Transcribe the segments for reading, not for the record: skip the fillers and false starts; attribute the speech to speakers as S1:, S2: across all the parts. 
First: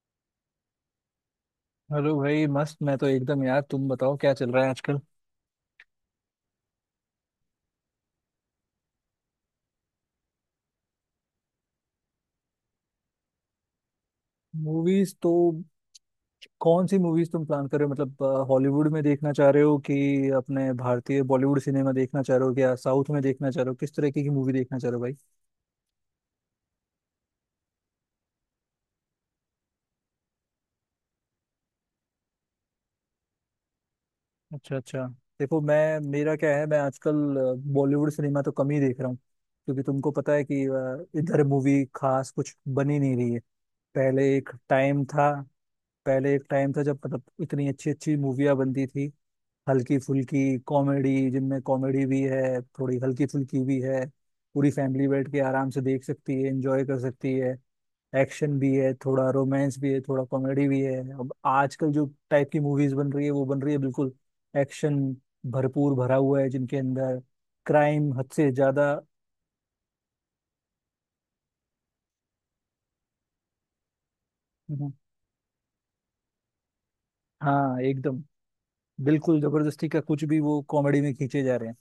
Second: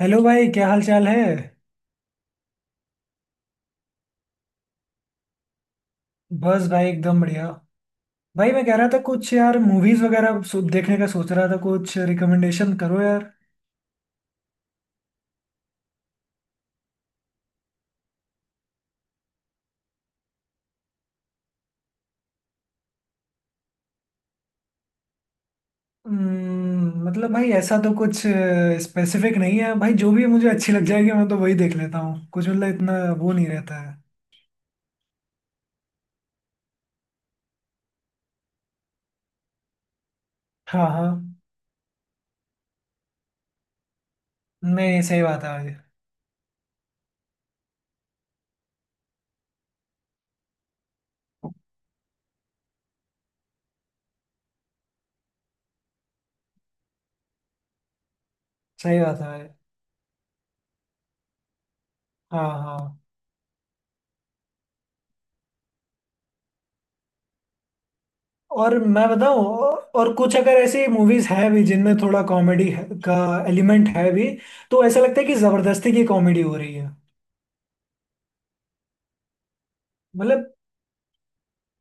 S1: Hello भाई, क्या हाल चाल है।
S2: हेलो भाई, मस्त। मैं तो एकदम यार, तुम बताओ क्या चल रहा है आजकल।
S1: बस भाई एकदम बढ़िया। भाई, मैं कह रहा था कुछ, यार मूवीज वगैरह देखने का सोच रहा था, कुछ रिकमेंडेशन करो यार।
S2: मूवीज तो कौन सी मूवीज तुम प्लान कर रहे हो? मतलब हॉलीवुड में देखना चाह रहे हो कि अपने भारतीय बॉलीवुड सिनेमा देखना चाह रहे हो या साउथ में देखना चाह रहे हो? किस तरीके की मूवी देखना चाह रहे हो भाई?
S1: मतलब भाई ऐसा तो कुछ स्पेसिफिक नहीं है भाई। जो भी मुझे अच्छी लग जाएगी मैं तो वही देख लेता हूँ, कुछ मतलब इतना वो नहीं रहता है।
S2: अच्छा अच्छा। देखो मैं, मेरा क्या है, मैं आजकल बॉलीवुड सिनेमा तो कम ही देख रहा हूँ। क्योंकि तुमको पता है कि
S1: हाँ हाँ।
S2: इधर मूवी खास कुछ बनी नहीं रही है। पहले एक
S1: नहीं
S2: टाइम
S1: सही
S2: था।
S1: बात है भाई।
S2: पहले एक टाइम था जब मतलब इतनी अच्छी अच्छी मूवियाँ बनती थी। हल्की फुल्की कॉमेडी, जिनमें कॉमेडी भी है, थोड़ी हल्की फुल्की भी है, पूरी फैमिली बैठ के आराम से देख सकती है, एंजॉय कर सकती है। एक्शन भी है
S1: सही बात है
S2: थोड़ा,
S1: भाई।
S2: रोमांस भी है थोड़ा, कॉमेडी भी है। अब आजकल जो
S1: हाँ
S2: टाइप की
S1: हाँ।
S2: मूवीज बन रही है वो बन रही है बिल्कुल एक्शन भरपूर भरा हुआ है जिनके अंदर, क्राइम हद से
S1: और
S2: ज्यादा।
S1: मैं बताऊँ। और कुछ अगर ऐसी मूवीज हैं भी जिनमें थोड़ा कॉमेडी का एलिमेंट है भी तो
S2: हम्म।
S1: ऐसा लगता है कि जबरदस्ती की कॉमेडी हो रही है।
S2: हाँ एकदम, बिल्कुल जबरदस्ती का कुछ भी
S1: मतलब
S2: वो कॉमेडी में खींचे जा रहे हैं।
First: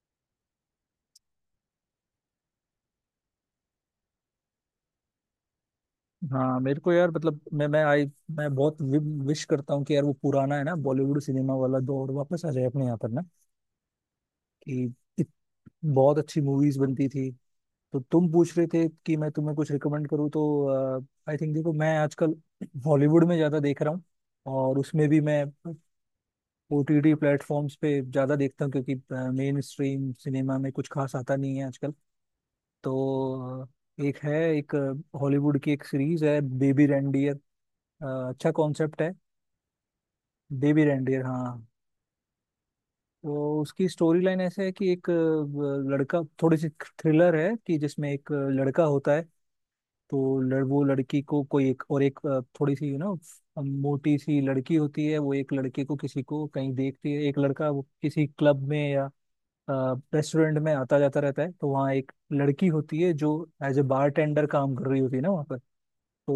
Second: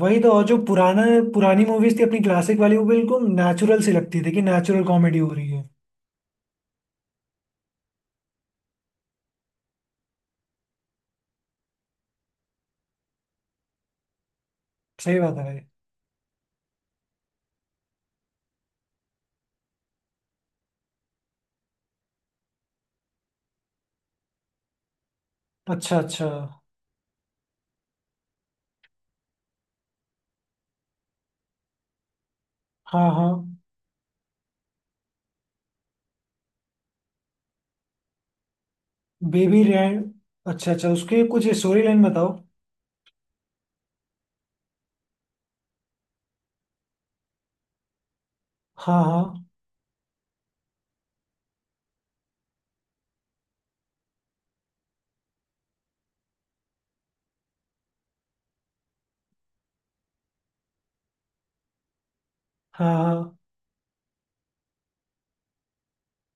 S1: वही तो। और जो पुराना पुरानी मूवीज थी अपनी क्लासिक वाली, वो बिल्कुल नेचुरल सी लगती थी कि नेचुरल कॉमेडी हो रही है।
S2: हाँ मेरे को यार, मतलब मैं आई, मैं बहुत विश करता हूँ कि यार वो पुराना है ना बॉलीवुड सिनेमा वाला दौर वापस आ जाए अपने यहाँ पर ना। कि
S1: सही
S2: इत,
S1: बात है भाई।
S2: बहुत अच्छी मूवीज बनती थी। तो तुम पूछ रहे थे कि मैं तुम्हें कुछ रिकमेंड करूँ, तो आई थिंक, देखो मैं आजकल बॉलीवुड में ज्यादा देख रहा हूँ। और उसमें भी मैं
S1: अच्छा अच्छा।
S2: ओटीटी प्लेटफॉर्म्स पे ज्यादा देखता हूँ, क्योंकि मेन स्ट्रीम सिनेमा में कुछ खास आता नहीं है आजकल।
S1: हाँ हाँ।
S2: तो एक है, एक हॉलीवुड की एक सीरीज है बेबी रेंडियर। अच्छा कॉन्सेप्ट है।
S1: बेबी रैंड। अच्छा
S2: डेवी
S1: अच्छा,
S2: रेंडियर
S1: उसके कुछ
S2: हाँ।
S1: स्टोरी लाइन बताओ।
S2: तो उसकी स्टोरी लाइन ऐसे है कि एक लड़का, थोड़ी सी थ्रिलर है, कि जिसमें एक लड़का
S1: हाँ
S2: होता है।
S1: हाँ
S2: वो लड़की को कोई एक और एक थोड़ी सी, यू नो, मोटी सी लड़की होती है, वो एक लड़के को किसी को कहीं देखती है। एक लड़का वो किसी क्लब में या रेस्टोरेंट में आता जाता रहता है, तो वहाँ एक लड़की होती है जो
S1: हाँ
S2: एज ए बारटेंडर काम कर रही होती है ना वहाँ पर। तो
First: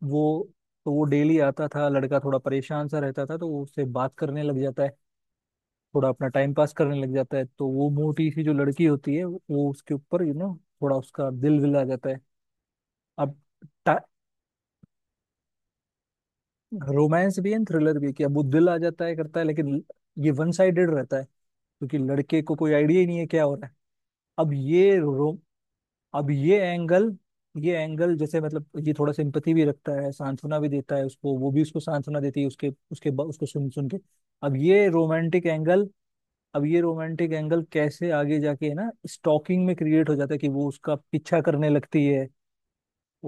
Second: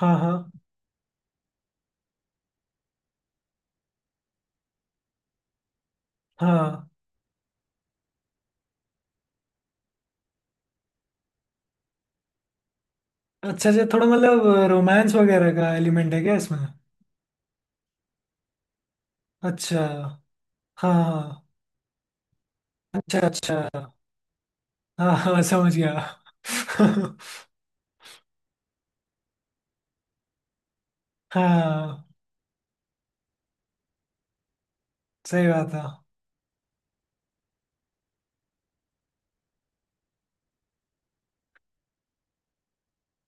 S1: हाँ
S2: वो,
S1: हाँ
S2: तो वो डेली आता था, लड़का थोड़ा परेशान सा रहता था, तो वो उससे बात करने लग जाता है, थोड़ा अपना टाइम
S1: हाँ
S2: पास
S1: हाँ।
S2: करने लग जाता है। तो वो मोटी सी जो लड़की होती है वो उसके ऊपर, यू नो, थोड़ा उसका दिल विल आ जाता है। अब
S1: अच्छा अच्छा, थोड़ा मतलब रोमांस वगैरह का एलिमेंट है क्या इसमें।
S2: रोमांस भी है, थ्रिलर भी है, कि अब वो दिल आ जाता है करता है, लेकिन
S1: अच्छा।
S2: ये वन साइडेड
S1: हाँ
S2: रहता है
S1: हाँ।
S2: क्योंकि लड़के को कोई आइडिया ही नहीं
S1: अच्छा
S2: है क्या हो
S1: अच्छा।
S2: रहा है। अब ये
S1: हाँ
S2: रो
S1: हाँ समझ गया।
S2: अब ये एंगल, ये एंगल जैसे मतलब ये थोड़ा सिंपथी भी रखता है, सांत्वना भी देता है उसको, वो भी उसको
S1: हाँ
S2: सांत्वना देती है उसके उसके उसको सुन सुन के। अब ये रोमांटिक
S1: सही बात है।
S2: एंगल अब ये रोमांटिक एंगल कैसे आगे जाके है ना, स्टॉकिंग में क्रिएट हो जाता है कि वो उसका पीछा करने लगती है,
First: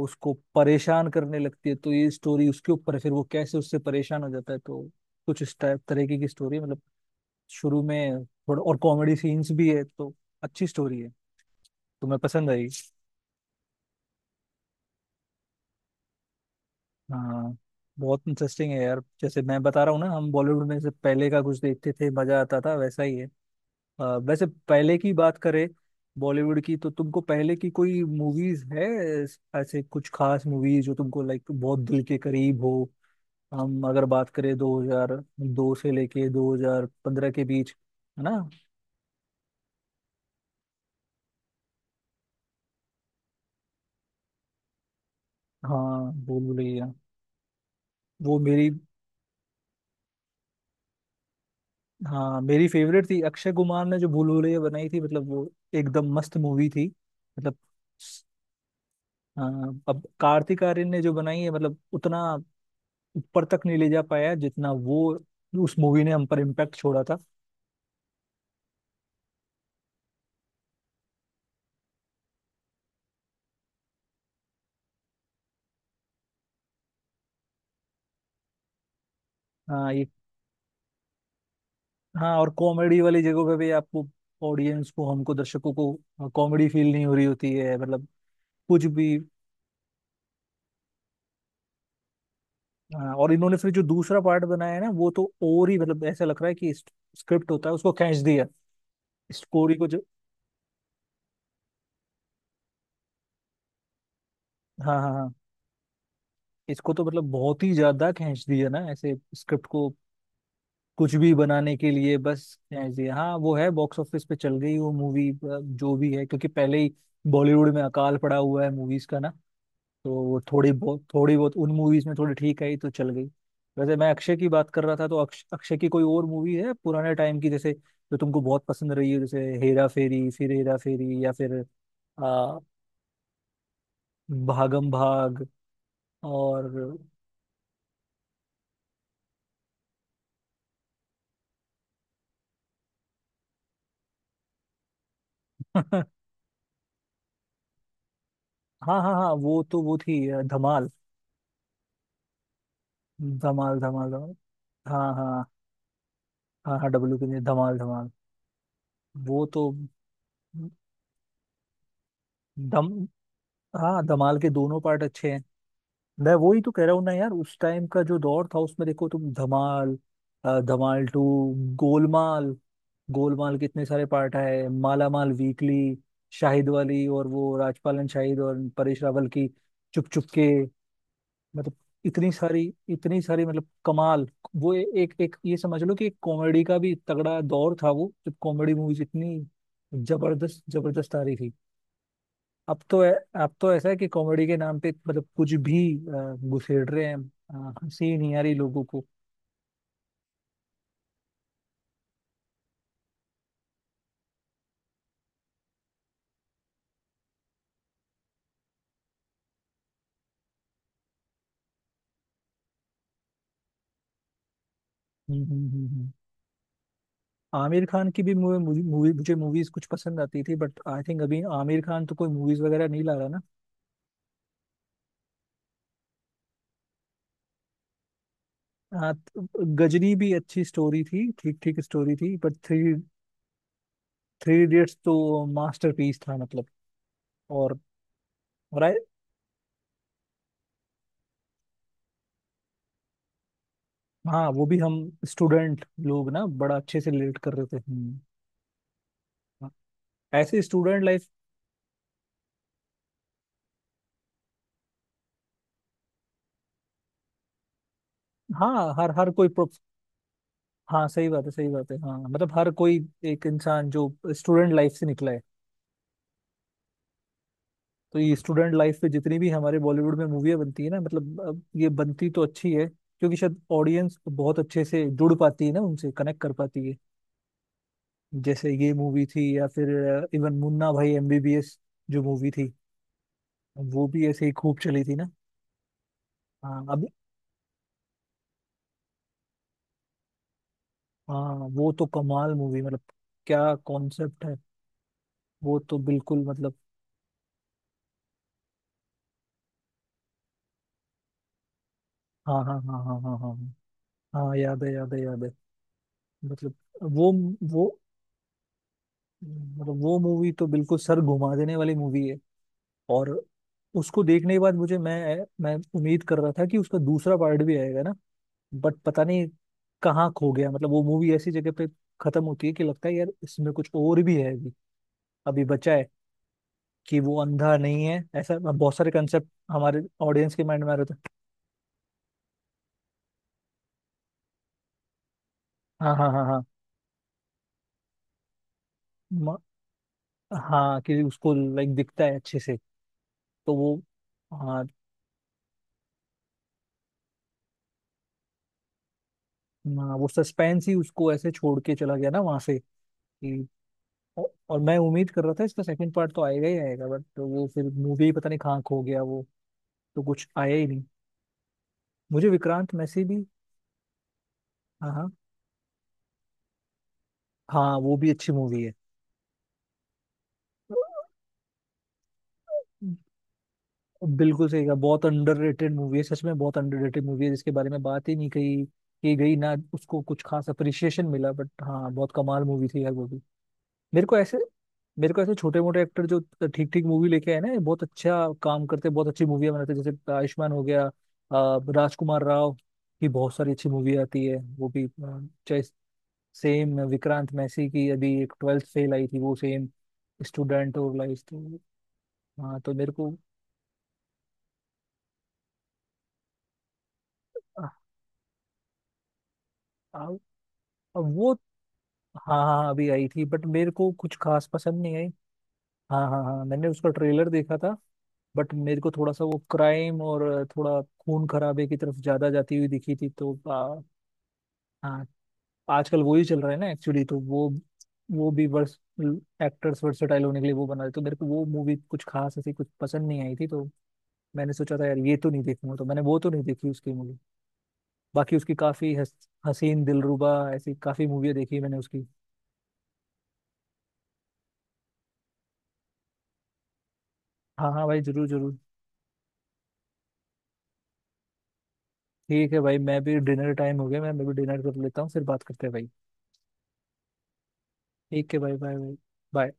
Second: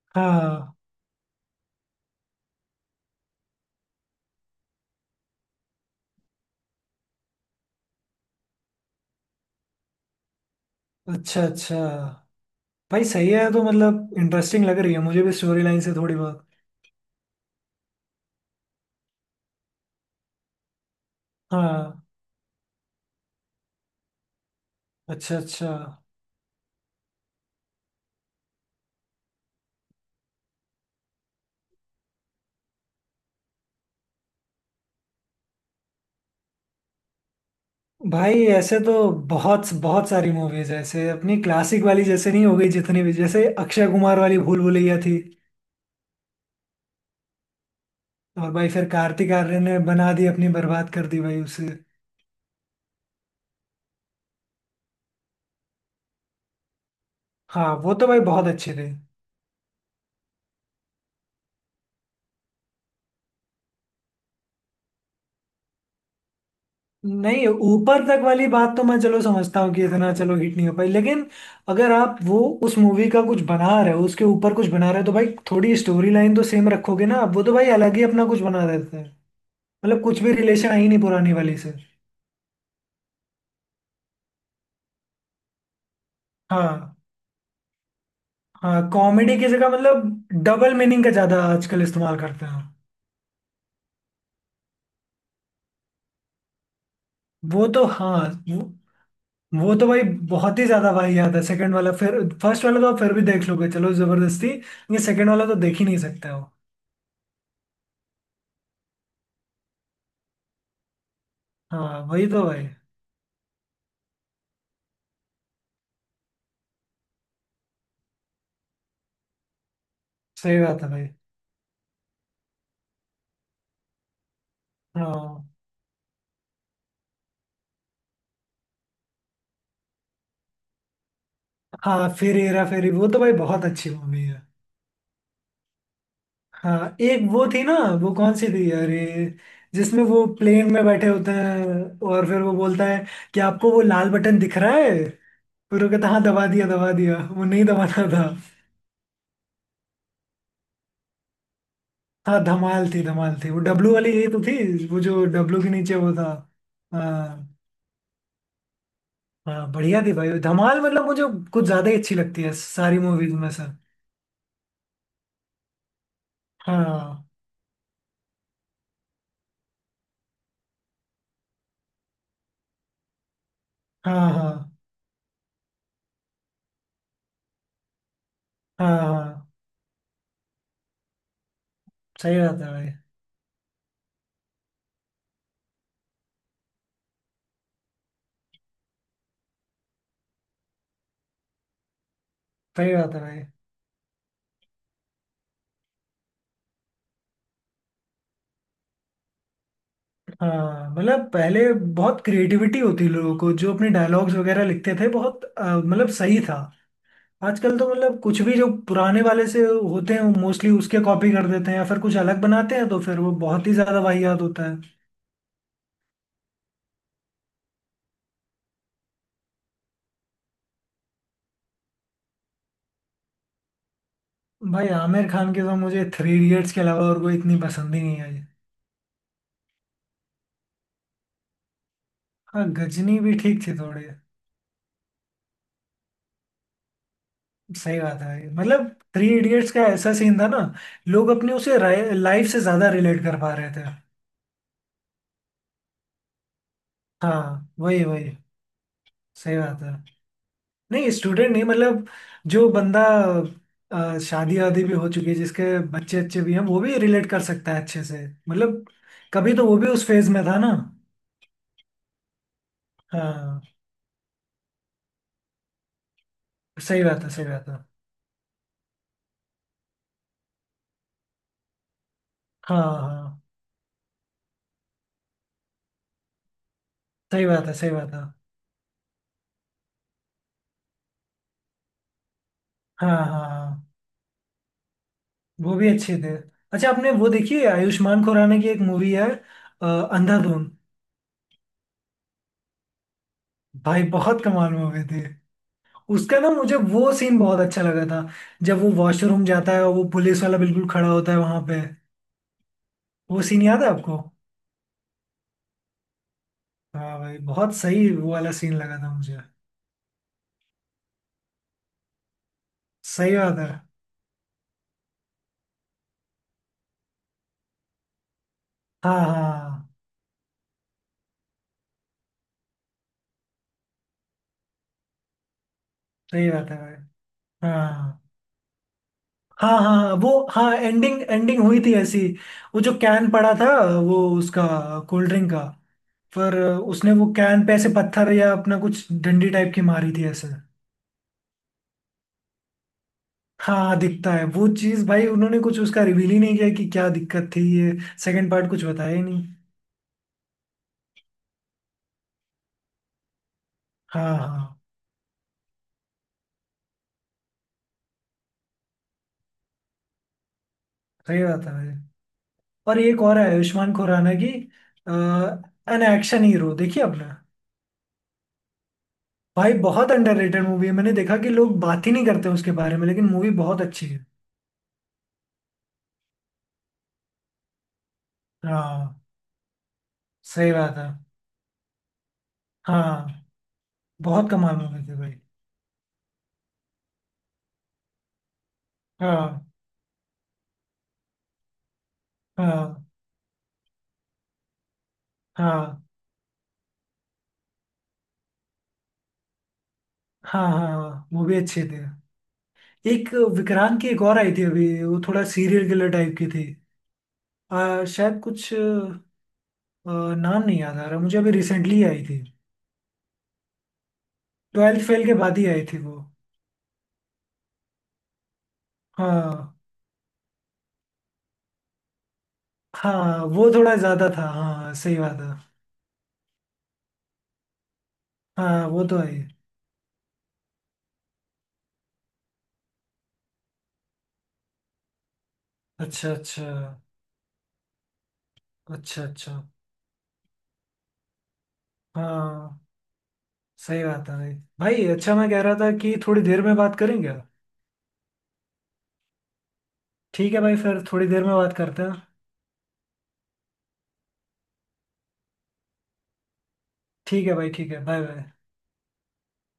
S2: उसको
S1: हाँ।
S2: परेशान करने लगती है। तो ये स्टोरी उसके ऊपर है, फिर वो कैसे उससे परेशान हो जाता है, तो कुछ इस टाइप तरीके की स्टोरी है। मतलब शुरू में थोड़ा और कॉमेडी सीन्स भी है, तो अच्छी स्टोरी है।
S1: अच्छा अच्छा।
S2: तुम्हें पसंद आई।
S1: भाई सही है तो, मतलब इंटरेस्टिंग लग रही है मुझे भी स्टोरी लाइन से थोड़ी बहुत।
S2: हाँ बहुत इंटरेस्टिंग है यार, जैसे मैं बता रहा हूँ ना हम बॉलीवुड में से पहले का कुछ देखते
S1: हाँ।
S2: थे मजा आता था, वैसा ही है। वैसे पहले की
S1: अच्छा
S2: बात करें
S1: अच्छा।
S2: बॉलीवुड की, तो तुमको पहले की कोई मूवीज है ऐसे कुछ खास मूवीज जो तुमको लाइक बहुत दिल के करीब हो? हम अगर बात करें 2002 से लेके 2015 के बीच, है
S1: भाई
S2: ना।
S1: ऐसे तो बहुत बहुत सारी मूवीज है ऐसे अपनी क्लासिक वाली, जैसे नहीं हो गई जितनी भी, जैसे अक्षय कुमार वाली भूल भुलैया थी।
S2: हाँ भूल भुलैया, वो
S1: और भाई
S2: मेरी,
S1: फिर कार्तिक आर्यन ने बना दी अपनी, बर्बाद कर दी भाई उसे।
S2: हाँ मेरी फेवरेट थी। अक्षय कुमार ने जो भूल भुलैया बनाई थी, मतलब वो एकदम मस्त मूवी थी मतलब।
S1: हाँ वो तो भाई बहुत अच्छी थी।
S2: हाँ, अब कार्तिक आर्यन ने जो बनाई है मतलब उतना ऊपर तक नहीं ले जा पाया जितना वो उस मूवी ने हम पर इम्पैक्ट छोड़ा था।
S1: नहीं, ऊपर तक वाली बात तो मैं चलो समझता हूँ कि इतना चलो हिट नहीं हो पाई, लेकिन अगर आप वो उस मूवी का कुछ बना रहे हो, उसके ऊपर कुछ बना रहे हो तो भाई थोड़ी स्टोरी लाइन तो सेम रखोगे ना आप। वो तो भाई अलग ही अपना कुछ बना देते हैं।
S2: हाँ
S1: मतलब
S2: ये,
S1: कुछ भी रिलेशन आई नहीं पुरानी वाली से।
S2: हाँ और कॉमेडी वाली जगहों पे भी आपको ऑडियंस को, हमको, दर्शकों को कॉमेडी फील
S1: हाँ
S2: नहीं हो रही होती है, मतलब
S1: हाँ,
S2: कुछ भी।
S1: कॉमेडी की जगह मतलब डबल मीनिंग का ज्यादा आजकल इस्तेमाल करते हैं।
S2: हाँ, और इन्होंने फिर जो दूसरा पार्ट बनाया है ना, वो तो और ही, मतलब ऐसा लग रहा है कि स्क्रिप्ट
S1: वो
S2: होता है
S1: तो
S2: उसको खींच
S1: हाँ।
S2: दिया,
S1: वो
S2: स्टोरी
S1: वो
S2: को
S1: तो भाई
S2: जो।
S1: बहुत ही ज्यादा भाई, याद है सेकंड वाला। फिर फर्स्ट वाला तो आप फिर भी देख लोगे चलो जबरदस्ती,
S2: हाँ
S1: ये
S2: हाँ
S1: सेकंड
S2: हाँ।
S1: वाला तो देख ही नहीं सकते हो।
S2: इसको तो मतलब बहुत ही ज्यादा खींच दिया ना ऐसे स्क्रिप्ट को, कुछ भी बनाने के
S1: हाँ
S2: लिए।
S1: वही तो
S2: बस
S1: भाई।
S2: ऐसे हाँ, वो है बॉक्स ऑफिस पे चल गई वो मूवी, जो भी है, क्योंकि पहले ही बॉलीवुड में अकाल पड़ा हुआ है मूवीज का ना, तो वो
S1: सही
S2: थोड़ी
S1: बात है
S2: बहुत,
S1: भाई।
S2: थोड़ी बहुत उन मूवीज में थोड़ी ठीक आई तो चल गई। वैसे मैं अक्षय की बात कर रहा था, तो
S1: हाँ
S2: अक्षय की कोई और मूवी है पुराने टाइम की जैसे, जो तुमको बहुत पसंद रही है? जैसे हेरा फेरी, फिर हेरा फेरी, या फिर
S1: हाँ फिर
S2: आ,
S1: हेरा फेरी वो तो भाई बहुत अच्छी मूवी है।
S2: भागम भाग और,
S1: हाँ एक वो थी ना, वो कौन सी थी अरे, जिसमें वो प्लेन में बैठे होते हैं और फिर वो बोलता है कि आपको वो लाल बटन दिख रहा है, फिर वो कहता है, हाँ दबा दिया दबा दिया, वो नहीं दबाना था।
S2: हाँ हाँ हाँ वो तो वो थी धमाल।
S1: हाँ धमाल थी, धमाल थी वो
S2: धमाल
S1: डब्लू
S2: धमाल
S1: वाली, यही
S2: धमाल।
S1: तो थी वो
S2: हाँ
S1: जो
S2: हाँ,
S1: डब्लू के नीचे वो था।
S2: हाँ हाँ डब्लू के लिए
S1: हाँ
S2: धमाल धमाल। वो तो
S1: हाँ बढ़िया थी भाई धमाल, मतलब मुझे कुछ ज्यादा ही अच्छी लगती है
S2: दम,
S1: सारी मूवीज में से।
S2: हाँ धमाल के दोनों पार्ट अच्छे हैं। मैं वही तो कह रहा हूँ ना
S1: हाँ
S2: यार, उस टाइम का जो दौर था उसमें देखो तुम धमाल, धमाल टू, गोलमाल, गोलमाल के इतने सारे
S1: हाँ
S2: पार्ट
S1: हाँ
S2: आए, माला माल वीकली, शाहिद वाली और वो राजपालन शाहिद और
S1: हाँ
S2: परेश रावल की
S1: हाँ।
S2: चुप चुप के, मतलब इतनी
S1: सही बात
S2: सारी,
S1: है भाई।
S2: इतनी सारी मतलब कमाल। वो एक एक, ये समझ लो कि एक कॉमेडी का भी तगड़ा दौर था वो, जब कॉमेडी मूवीज इतनी जबरदस्त जबरदस्त आ रही थी। अब
S1: सही
S2: तो ऐ-
S1: बात है भाई।
S2: अब तो ऐसा है कि कॉमेडी के नाम पे मतलब कुछ भी घुसेड़ रहे हैं, हंसी नहीं आ रही लोगों को।
S1: हाँ मतलब पहले बहुत क्रिएटिविटी होती लोगों को, जो अपने डायलॉग्स वगैरह लिखते थे बहुत, मतलब सही था। आजकल तो मतलब कुछ भी, जो पुराने वाले से होते हैं मोस्टली उसके कॉपी कर देते हैं या फिर कुछ अलग बनाते हैं तो फिर वो बहुत ही ज्यादा वाहियात होता है।
S2: हम्म। आमिर खान की भी मूवी मूवी मूवी- मुझे मूवीज कुछ पसंद आती थी, बट आई थिंक अभी आमिर खान तो कोई मूवीज वगैरह नहीं ला रहा ना।
S1: भाई आमिर खान के तो मुझे थ्री इडियट्स के अलावा और कोई इतनी पसंद ही नहीं आई।
S2: हाँ तो गजनी भी अच्छी स्टोरी थी, ठीक ठीक स्टोरी थी, बट
S1: हाँ
S2: थ्री
S1: गजनी भी ठीक थी थोड़ी।
S2: थ्री इडियट्स तो मास्टरपीस था मतलब। और
S1: सही बात है भाई,
S2: और
S1: मतलब
S2: आए,
S1: थ्री इडियट्स का ऐसा सीन था ना, लोग अपने उसे लाइफ से ज्यादा रिलेट कर पा रहे थे।
S2: हाँ वो भी हम स्टूडेंट लोग ना बड़ा अच्छे से रिलेट कर रहे
S1: हाँ
S2: थे।
S1: वही वही। सही
S2: हाँ,
S1: बात है।
S2: ऐसे स्टूडेंट
S1: नहीं
S2: लाइफ।
S1: स्टूडेंट नहीं मतलब, जो बंदा शादी वादी भी हो चुकी है जिसके बच्चे अच्छे भी हैं, वो भी रिलेट कर सकता है अच्छे से मतलब,
S2: हाँ हर हर
S1: कभी तो वो भी उस फेज में था ना।
S2: हाँ सही बात है, सही बात है। हाँ मतलब हर कोई, एक
S1: हाँ
S2: इंसान जो स्टूडेंट लाइफ से निकला है।
S1: सही बात है, सही बात है।
S2: तो ये स्टूडेंट लाइफ पे जितनी भी हमारे बॉलीवुड में मूवियाँ बनती है ना, मतलब अब ये बनती तो अच्छी
S1: हाँ
S2: है क्योंकि
S1: हाँ
S2: शायद ऑडियंस बहुत अच्छे से जुड़ पाती है ना, उनसे कनेक्ट कर पाती है।
S1: सही बात है सही बात है।
S2: जैसे ये मूवी थी, या फिर इवन मुन्ना भाई एमबीबीएस जो मूवी थी,
S1: हाँ हाँ हाँ।
S2: वो भी ऐसे ही खूब चली थी ना।
S1: वो भी अच्छे थे।
S2: हाँ
S1: अच्छा,
S2: अभी,
S1: आपने वो देखी है आयुष्मान खुराना की एक मूवी है, अंधाधुन।
S2: हाँ वो तो कमाल मूवी, मतलब क्या
S1: भाई बहुत
S2: कॉन्सेप्ट है।
S1: कमाल मूवी थी।
S2: वो तो
S1: उसका
S2: बिल्कुल
S1: ना
S2: मतलब,
S1: मुझे वो सीन बहुत अच्छा लगा था जब वो वॉशरूम जाता है और वो पुलिस वाला बिल्कुल खड़ा होता है वहां पे।
S2: हाँ हाँ हाँ हाँ हाँ हाँ
S1: वो सीन याद है
S2: हाँ।
S1: आपको।
S2: हाँ, याद है याद है याद है। मतलब
S1: हाँ
S2: वो
S1: भाई बहुत
S2: वो,
S1: सही वो वाला सीन लगा था मुझे।
S2: मतलब वो मूवी तो बिल्कुल सर घुमा देने वाली मूवी है। और
S1: सही बात है।
S2: उसको देखने के बाद मुझे, मैं उम्मीद कर रहा था कि उसका दूसरा पार्ट भी आएगा ना, बट
S1: हाँ
S2: पता
S1: हाँ
S2: नहीं
S1: हाँ,
S2: कहाँ खो गया। मतलब वो मूवी ऐसी जगह पे खत्म होती है कि लगता है यार इसमें कुछ और भी है अभी, अभी बचा है,
S1: सही बात है भाई।
S2: कि वो अंधा नहीं है,
S1: हाँ
S2: ऐसा बहुत सारे कंसेप्ट
S1: हाँ हाँ
S2: हमारे
S1: हाँ, वो
S2: ऑडियंस के
S1: हाँ
S2: माइंड में आ रहे
S1: एंडिंग
S2: थे।
S1: एंडिंग हुई थी ऐसी, वो जो कैन पड़ा था, वो उसका कोल्ड ड्रिंक का,
S2: हाँ हाँ हाँ
S1: पर
S2: हाँ,
S1: उसने वो कैन पे ऐसे पत्थर या अपना कुछ डंडी
S2: म,
S1: टाइप की मारी थी ऐसे।
S2: हाँ कि उसको लाइक दिखता है अच्छे से। तो वो,
S1: हाँ दिखता है वो
S2: हाँ
S1: चीज़ भाई, उन्होंने कुछ उसका रिवील ही नहीं किया कि क्या दिक्कत थी ये, सेकंड पार्ट कुछ बताया ही नहीं।
S2: हाँ, वो सस्पेंस ही उसको ऐसे छोड़ के चला गया ना वहां से कि,
S1: हाँ हाँ
S2: और मैं उम्मीद कर रहा था इसका सेकंड पार्ट तो आएगा ही आएगा, बट वो फिर मूवी ही पता नहीं कहाँ खो गया वो, तो कुछ आया ही नहीं।
S1: सही बात है भाई।
S2: मुझे विक्रांत
S1: और एक
S2: मैसी भी,
S1: और है आयुष्मान खुराना की, अ,
S2: हाँ हाँ
S1: एन एक्शन हीरो देखिए आपने।
S2: हाँ, वो भी अच्छी मूवी
S1: भाई बहुत अंडररेटेड मूवी है,
S2: है।
S1: मैंने देखा कि लोग बात ही नहीं करते उसके बारे में, लेकिन मूवी बहुत अच्छी है।
S2: बिल्कुल सही कहा, बहुत अंडररेटेड मूवी है, सच में बहुत अंडररेटेड मूवी है, जिसके बारे में बात ही नहीं कही
S1: हाँ
S2: की गई ना, उसको कुछ खास
S1: सही बात है।
S2: अप्रिशिएशन मिला, बट हाँ बहुत कमाल मूवी थी यार वो भी।
S1: हाँ
S2: मेरे को
S1: बहुत
S2: ऐसे,
S1: कमाल मूवी थी
S2: मेरे
S1: भाई।
S2: को ऐसे छोटे मोटे एक्टर जो ठीक ठीक मूवी लेके आए ना, ये बहुत अच्छा काम करते, बहुत अच्छी
S1: हाँ
S2: मूवियाँ बनाते हैं। जैसे आयुष्मान हो गया, राजकुमार राव
S1: हाँ
S2: की बहुत सारी अच्छी मूवी आती है, वो भी, चाहे
S1: हाँ
S2: सेम विक्रांत मैसी की अभी एक ट्वेल्थ फेल आई थी, वो सेम
S1: हाँ
S2: स्टूडेंट और
S1: हाँ
S2: लाइफ
S1: मूवी
S2: तो।
S1: अच्छी थी।
S2: हाँ तो मेरे
S1: एक
S2: को,
S1: विक्रांत की एक और आई थी अभी, वो थोड़ा सीरियल किलर टाइप की थी,
S2: आ,
S1: शायद कुछ
S2: आ,
S1: नाम नहीं याद आ रहा मुझे, अभी
S2: वो,
S1: रिसेंटली आई थी।
S2: हाँ हाँ हाँ, अभी आई थी बट मेरे को कुछ खास पसंद
S1: ट्वेल्थ
S2: नहीं
S1: फेल
S2: आई।
S1: के बाद ही आई थी वो।
S2: हाँ हाँ हाँ मैंने उसका ट्रेलर देखा था, बट मेरे को थोड़ा सा वो
S1: हाँ
S2: क्राइम और थोड़ा खून खराबे की तरफ ज्यादा जाती हुई दिखी थी,
S1: हाँ
S2: तो
S1: वो थोड़ा ज्यादा था, हाँ सही
S2: हाँ
S1: बात है।
S2: आजकल वो ही चल रहा है ना एक्चुअली, तो वो भी
S1: हाँ
S2: वर्स
S1: वो तो आई।
S2: एक्टर्स वर्सेटाइल होने के लिए वो बना रहे, तो मेरे को वो मूवी कुछ खास ऐसी कुछ पसंद नहीं आई थी, तो मैंने सोचा था यार ये तो नहीं देखूंगा, तो मैंने
S1: अच्छा
S2: वो तो नहीं
S1: अच्छा।
S2: देखी उसकी मूवी। बाकी उसकी काफी
S1: अच्छा अच्छा।
S2: हसीन दिलरुबा ऐसी काफी मूवी देखी मैंने उसकी।
S1: हाँ सही बात है भाई। भाई अच्छा, मैं कह रहा था कि थोड़ी देर में बात करेंगे।
S2: हाँ हाँ भाई जरूर जरूर।
S1: ठीक है भाई, फिर थोड़ी देर में बात करते हैं।
S2: ठीक है भाई, मैं भी डिनर टाइम हो गया, मैं भी डिनर कर लेता हूँ फिर बात करते हैं भाई।
S1: ठीक है भाई, ठीक है, बाय बाय।
S2: ठीक है भाई, बाय बाय।